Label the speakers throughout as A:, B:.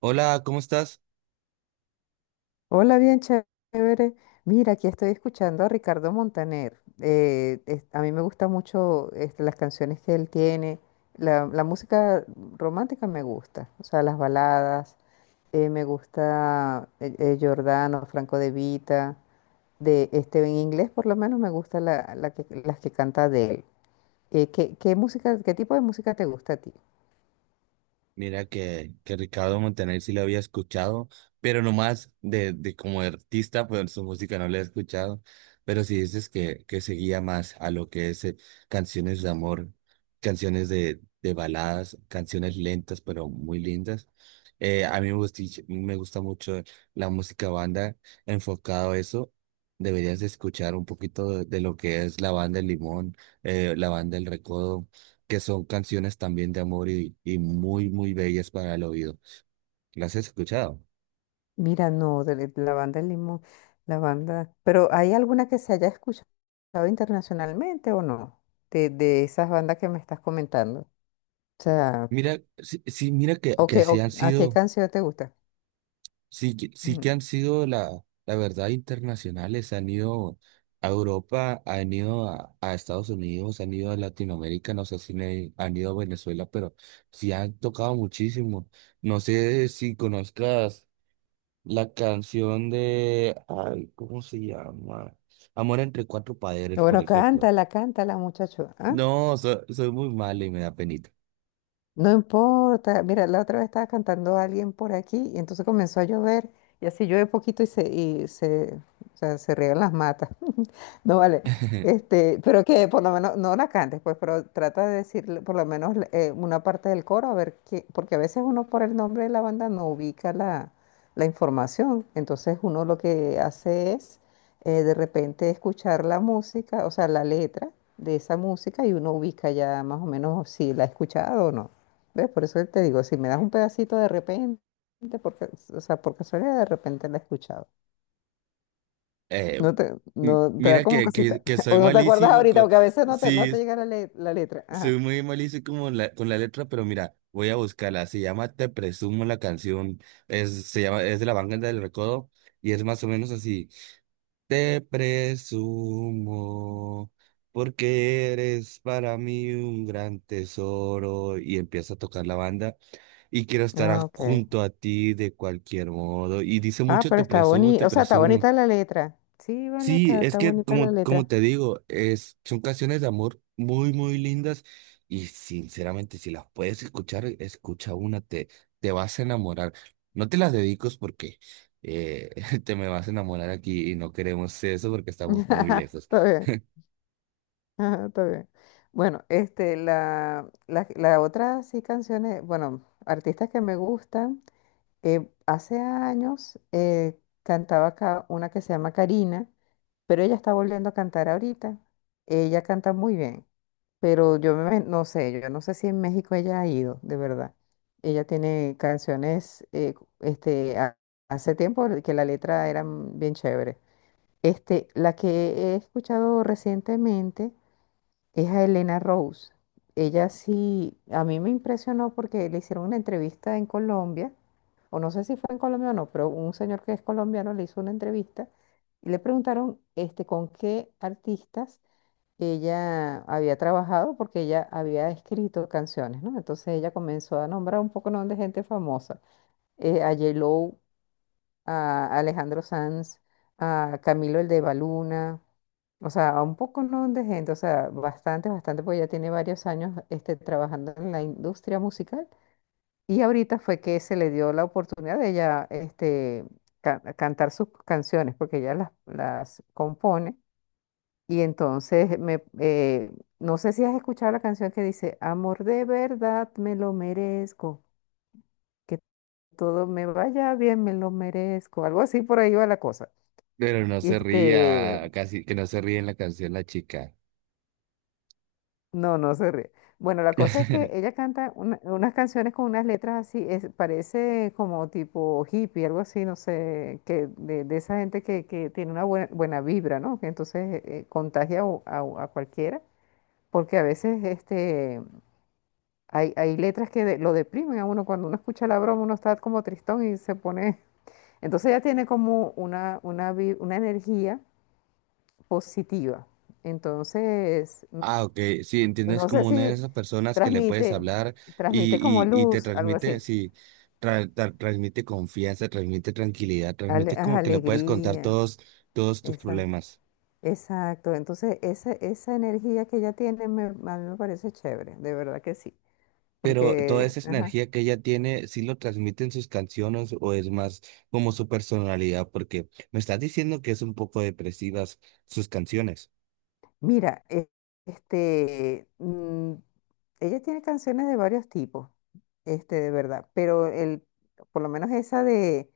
A: Hola, ¿cómo estás?
B: Hola, bien chévere. Mira, aquí estoy escuchando a Ricardo Montaner. A mí me gustan mucho las canciones que él tiene. La música romántica me gusta, o sea, las baladas. Me gusta Giordano, Franco De Vita. En inglés, por lo menos, me gusta las que canta de él. ¿Qué música, qué tipo de música te gusta a ti?
A: Mira que Ricardo Montaner sí lo había escuchado, pero nomás de como artista, pues su música no la he escuchado. Pero si dices que seguía más a lo que es canciones de amor, canciones de baladas, canciones lentas pero muy lindas. A mí me gusta mucho la música banda, enfocado a eso. Deberías de escuchar un poquito de lo que es la banda El Limón, la banda El Recodo, que son canciones también de amor y muy, muy bellas para el oído. ¿Las has escuchado?
B: Mira, no, de la banda del Limón, la banda, pero ¿hay alguna que se haya escuchado internacionalmente o no? De esas bandas que me estás comentando. O sea,
A: Mira, sí, sí, mira que,
B: ¿o
A: que
B: qué-
A: así
B: o-
A: han
B: ¿a qué
A: sido.
B: canción te gusta?
A: Sí, que
B: Mm.
A: han sido, la verdad, internacionales, han ido a Europa, han ido a Estados Unidos, han ido a Latinoamérica, no sé si han ido a Venezuela, pero sí han tocado muchísimo. No sé si conozcas la canción de, ay, ¿cómo se llama? Amor entre cuatro padres, por
B: Bueno,
A: ejemplo.
B: cántala, cántala, muchacho. ¿Ah?
A: No, soy muy malo y me da penita.
B: No importa. Mira, la otra vez estaba cantando a alguien por aquí y entonces comenzó a llover y así llueve poquito y se riegan las matas. No vale. Pero que por lo menos, no la cantes, pues, pero trata de decir por lo menos una parte del coro, a ver qué, porque a veces uno por el nombre de la banda no ubica la información. Entonces uno lo que hace es de repente escuchar la música, o sea, la letra de esa música y uno ubica ya más o menos si la ha escuchado o no. ¿Ves? Por eso te digo, si me das un pedacito de repente, porque, o sea, por casualidad de repente la he escuchado.
A: Eh,
B: No te,
A: m-
B: no te da
A: mira
B: como
A: que, que,
B: cosita.
A: que soy
B: O no te acuerdas
A: malísimo.
B: ahorita, porque a veces no te
A: Sí,
B: llega la letra. Ajá.
A: soy muy malísimo como con la letra, pero mira, voy a buscarla. Se llama Te Presumo la canción. Es de la Banda del Recodo y es más o menos así. Te presumo porque eres para mí un gran tesoro, y empieza a tocar la banda, y quiero estar
B: Ah, ok.
A: junto a ti de cualquier modo. Y dice
B: Ah,
A: mucho,
B: pero
A: te
B: está
A: presumo,
B: bonita.
A: te
B: O sea, está
A: presumo.
B: bonita la letra. Sí, vale,
A: Sí, es
B: está
A: que,
B: bonita la
A: como como
B: letra.
A: te digo, es, son canciones de amor muy, muy lindas, y sinceramente si las puedes escuchar, escucha una, te vas a enamorar. No te las dedicos porque eh, te me vas a enamorar aquí y no queremos eso porque estamos muy lejos.
B: Está bien. Ajá, está bien. Bueno, la otra sí canciones, bueno, artistas que me gustan. Hace años cantaba acá una que se llama Karina, pero ella está volviendo a cantar ahorita. Ella canta muy bien. Pero no sé, yo no sé si en México ella ha ido, de verdad. Ella tiene canciones, hace tiempo que la letra era bien chévere. La que he escuchado recientemente es a Elena Rose. Ella sí, a mí me impresionó porque le hicieron una entrevista en Colombia, o no sé si fue en Colombia o no, pero un señor que es colombiano le hizo una entrevista y le preguntaron, este, con qué artistas ella había trabajado porque ella había escrito canciones, ¿no? Entonces ella comenzó a nombrar un poco, ¿no?, de gente famosa, a J-Lo, a Alejandro Sanz, a Camilo el de Baluna, o sea, a un poco, ¿no?, de gente, o sea, bastante, bastante, porque ella tiene varios años trabajando en la industria musical y ahorita fue que se le dio la oportunidad de ella cantar sus canciones, porque ella las compone y entonces no sé si has escuchado la canción que dice, amor de verdad me lo merezco, que todo me vaya bien me lo merezco, algo así por ahí va la cosa.
A: Pero no
B: Y
A: se ría, casi que no se ríe en la canción la chica.
B: no, no se ríe. Bueno, la cosa es que ella canta unas canciones con unas letras así, es, parece como tipo hippie, algo así, no sé, que de esa gente que tiene una buena vibra, ¿no? Que entonces contagia a cualquiera porque a veces hay letras que lo deprimen a uno. Cuando uno escucha la broma, uno está como tristón y se pone... Entonces ya tiene como una energía positiva. Entonces, n-
A: Ah, ok, sí, entiendo, es
B: no sé
A: como una de
B: si
A: esas personas que le puedes
B: transmite,
A: hablar
B: transmite como
A: y, y te
B: luz, algo
A: transmite,
B: así.
A: sí, transmite confianza, transmite tranquilidad, transmite como que le puedes contar
B: Alegría,
A: todos, todos tus
B: esa,
A: problemas.
B: exacto. Entonces, esa energía que ella tiene a mí me parece chévere, de verdad que sí.
A: Pero toda
B: Porque,
A: esa
B: ajá.
A: energía que ella tiene, ¿sí lo transmite en sus canciones o es más como su personalidad? Porque me estás diciendo que es un poco depresivas sus canciones.
B: Mira, e- este, mm, Ella tiene canciones de varios tipos, de verdad, por lo menos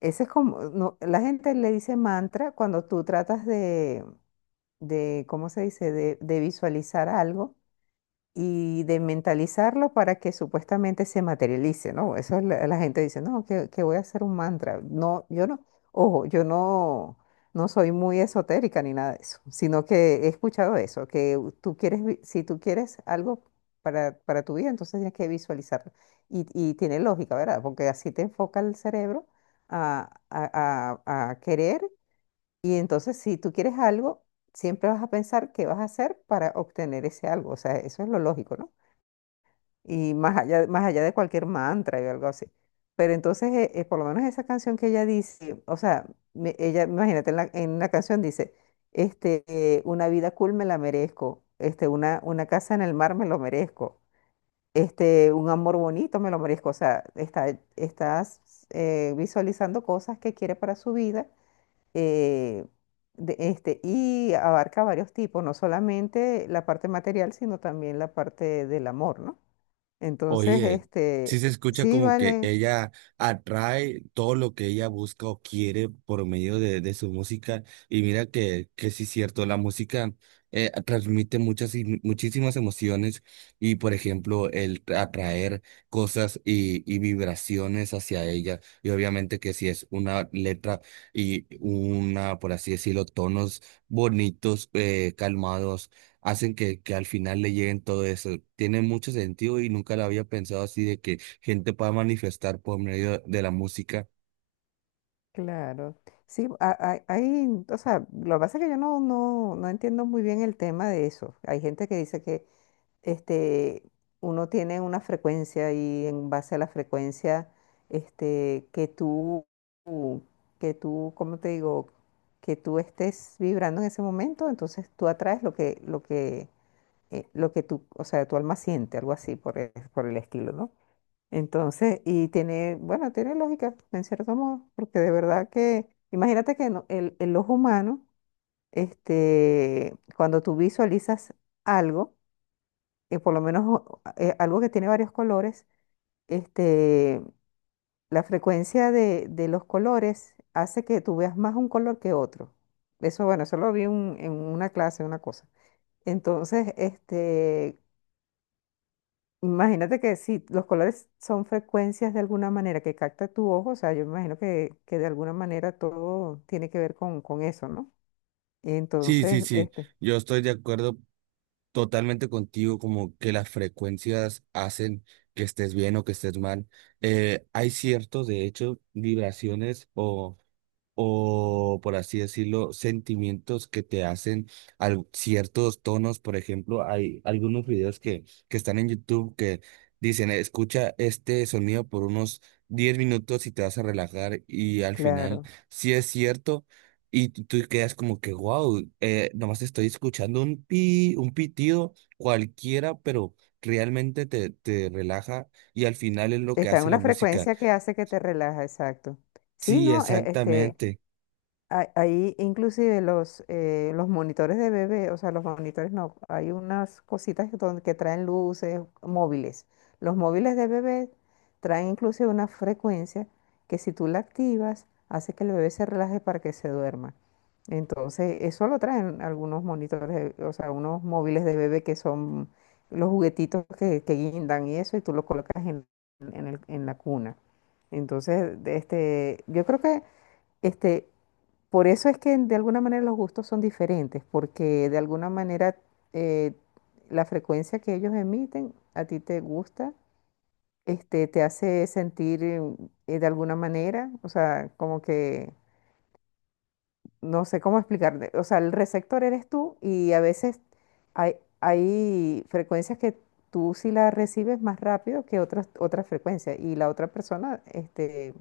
B: esa es como, no, la gente le dice mantra cuando tú tratas ¿cómo se dice?, de visualizar algo y de mentalizarlo para que supuestamente se materialice, ¿no? Eso es la gente dice, no, que voy a hacer un mantra. No, yo no, Ojo, yo no, no soy muy esotérica ni nada de eso, sino que he escuchado eso, que tú quieres, si tú quieres algo para tu vida, entonces tienes que visualizarlo. Y tiene lógica, ¿verdad? Porque así te enfoca el cerebro a querer y entonces si tú quieres algo, siempre vas a pensar qué vas a hacer para obtener ese algo. O sea, eso es lo lógico, ¿no? Y más allá de cualquier mantra y algo así. Pero entonces, por lo menos esa canción que ella dice, o sea, imagínate, en la canción dice, una vida cool me la merezco, este, una casa en el mar me lo merezco, este, un amor bonito me lo merezco, o sea, estás visualizando cosas que quiere para su vida, eh, y abarca varios tipos, no solamente la parte material, sino también la parte del amor, ¿no? Entonces,
A: Oye, sí
B: este,
A: se escucha
B: sí,
A: como que
B: vale,
A: ella atrae todo lo que ella busca o quiere por medio de su música. Y mira que sí es cierto, la música transmite muchísimas emociones y, por ejemplo, el atraer cosas y vibraciones hacia ella. Y obviamente que si es una letra y una, por así decirlo, tonos bonitos, calmados, hacen que al final le lleguen todo eso. Tiene mucho sentido y nunca lo había pensado así, de que gente pueda manifestar por medio de la música.
B: claro. Sí, hay, o sea, lo que pasa es que yo no entiendo muy bien el tema de eso. Hay gente que dice que este, uno tiene una frecuencia y en base a la frecuencia este, que tú, que tú, ¿cómo te digo? Que tú estés vibrando en ese momento, entonces tú atraes lo que tú, o sea, tu alma siente, algo así por por el estilo, ¿no? Entonces, y tiene, bueno, tiene lógica, en cierto modo, porque de verdad que, imagínate que el ojo humano, cuando tú visualizas algo, por lo menos algo que tiene varios colores, este, la frecuencia de los colores hace que tú veas más un color que otro. Eso, bueno, eso lo vi en una clase, una cosa. Entonces, este, imagínate que si los colores son frecuencias de alguna manera que capta tu ojo, o sea, yo me imagino que de alguna manera todo tiene que ver con eso, ¿no?
A: Sí, sí,
B: Entonces,
A: sí,
B: este,
A: yo estoy de acuerdo totalmente contigo, como que las frecuencias hacen que estés bien o que estés mal. Hay ciertos, de hecho, vibraciones o, por así decirlo, sentimientos que te hacen ciertos tonos. Por ejemplo, hay algunos videos que están en YouTube que dicen, escucha este sonido por unos 10 minutos y te vas a relajar, y al final
B: claro,
A: sí es cierto. Y tú quedas como que, wow, nomás estoy escuchando un pi, un pitido cualquiera, pero realmente te te relaja, y al final es lo que
B: está en
A: hace la
B: una
A: música.
B: frecuencia que hace que te relaja, exacto. Sí,
A: Sí,
B: no, E- este,
A: exactamente.
B: Hay- Ahí inclusive los monitores de bebé, o sea, los monitores no, hay unas cositas que, que traen luces móviles. Los móviles de bebé traen inclusive una frecuencia que si tú la activas, hace que el bebé se relaje para que se duerma. Entonces, eso lo traen algunos monitores, o sea, unos móviles de bebé que son los juguetitos que guindan y eso, y tú lo colocas en la cuna. Entonces, yo creo que... Este, por eso es que de alguna manera los gustos son diferentes, porque de alguna manera eh, la frecuencia que ellos emiten a ti te gusta, te hace sentir de alguna manera, o sea, como que no sé cómo explicarte, o sea, el receptor eres tú y a veces hay frecuencias que tú sí las recibes más rápido que otras otras frecuencias y la otra persona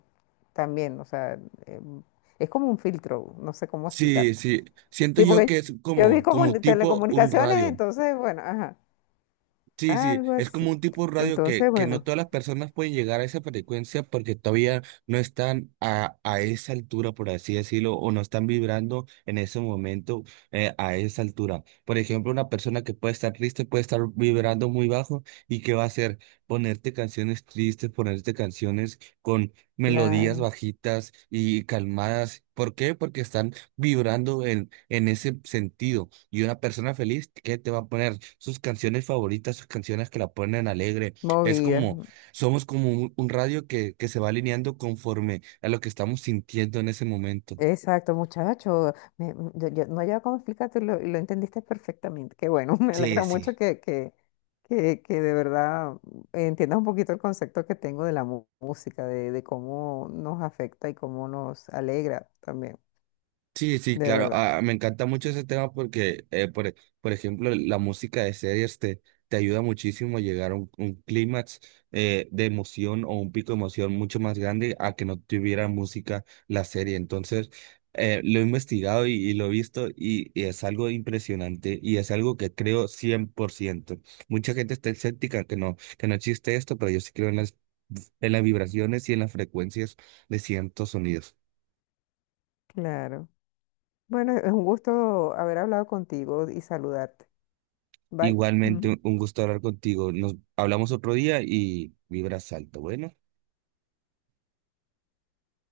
B: también, o sea, em, es como un filtro, no sé cómo
A: Sí,
B: explicarte.
A: sí. Siento
B: Sí,
A: yo
B: porque
A: que es
B: yo vi
A: como,
B: como
A: como
B: en
A: tipo un
B: telecomunicaciones,
A: radio.
B: entonces, bueno, ajá,
A: Sí, sí,
B: algo
A: es
B: así.
A: como un tipo de radio
B: Entonces,
A: que no
B: bueno,
A: todas las personas pueden llegar a esa frecuencia porque todavía no están a esa altura, por así decirlo, o no están vibrando en ese momento a esa altura. Por ejemplo, una persona que puede estar triste puede estar vibrando muy bajo, y ¿qué va a hacer? Ponerte canciones tristes, ponerte canciones con melodías
B: claro,
A: bajitas y calmadas. ¿Por qué? Porque están vibrando en ese sentido. Y una persona feliz que te va a poner sus canciones favoritas, sus canciones que la ponen alegre. Es
B: movida.
A: como, somos como un radio que se va alineando conforme a lo que estamos sintiendo en ese momento.
B: Exacto, muchacho. Yo no había cómo explicártelo y lo entendiste perfectamente. Qué bueno, me
A: Sí,
B: alegra mucho
A: sí.
B: que de verdad, mm, entiendas un poquito el concepto que tengo de la música, de cómo nos afecta y cómo nos alegra también,
A: Sí, sí,
B: de
A: claro.
B: verdad.
A: Ah, me encanta mucho ese tema porque, por ejemplo, la música de series te te ayuda muchísimo a llegar a un clímax de emoción, o un pico de emoción mucho más grande a que no tuviera música la serie. Entonces, lo he investigado y lo he visto, y es algo impresionante y es algo que creo 100%. Mucha gente está escéptica que no existe esto, pero yo sí creo en las en las vibraciones y en las frecuencias de ciertos sonidos.
B: Claro. Bueno, es un gusto haber hablado contigo y saludarte. Bye.
A: Igualmente,
B: Mm.
A: un gusto hablar contigo. Nos hablamos otro día y vibras alto. Bueno.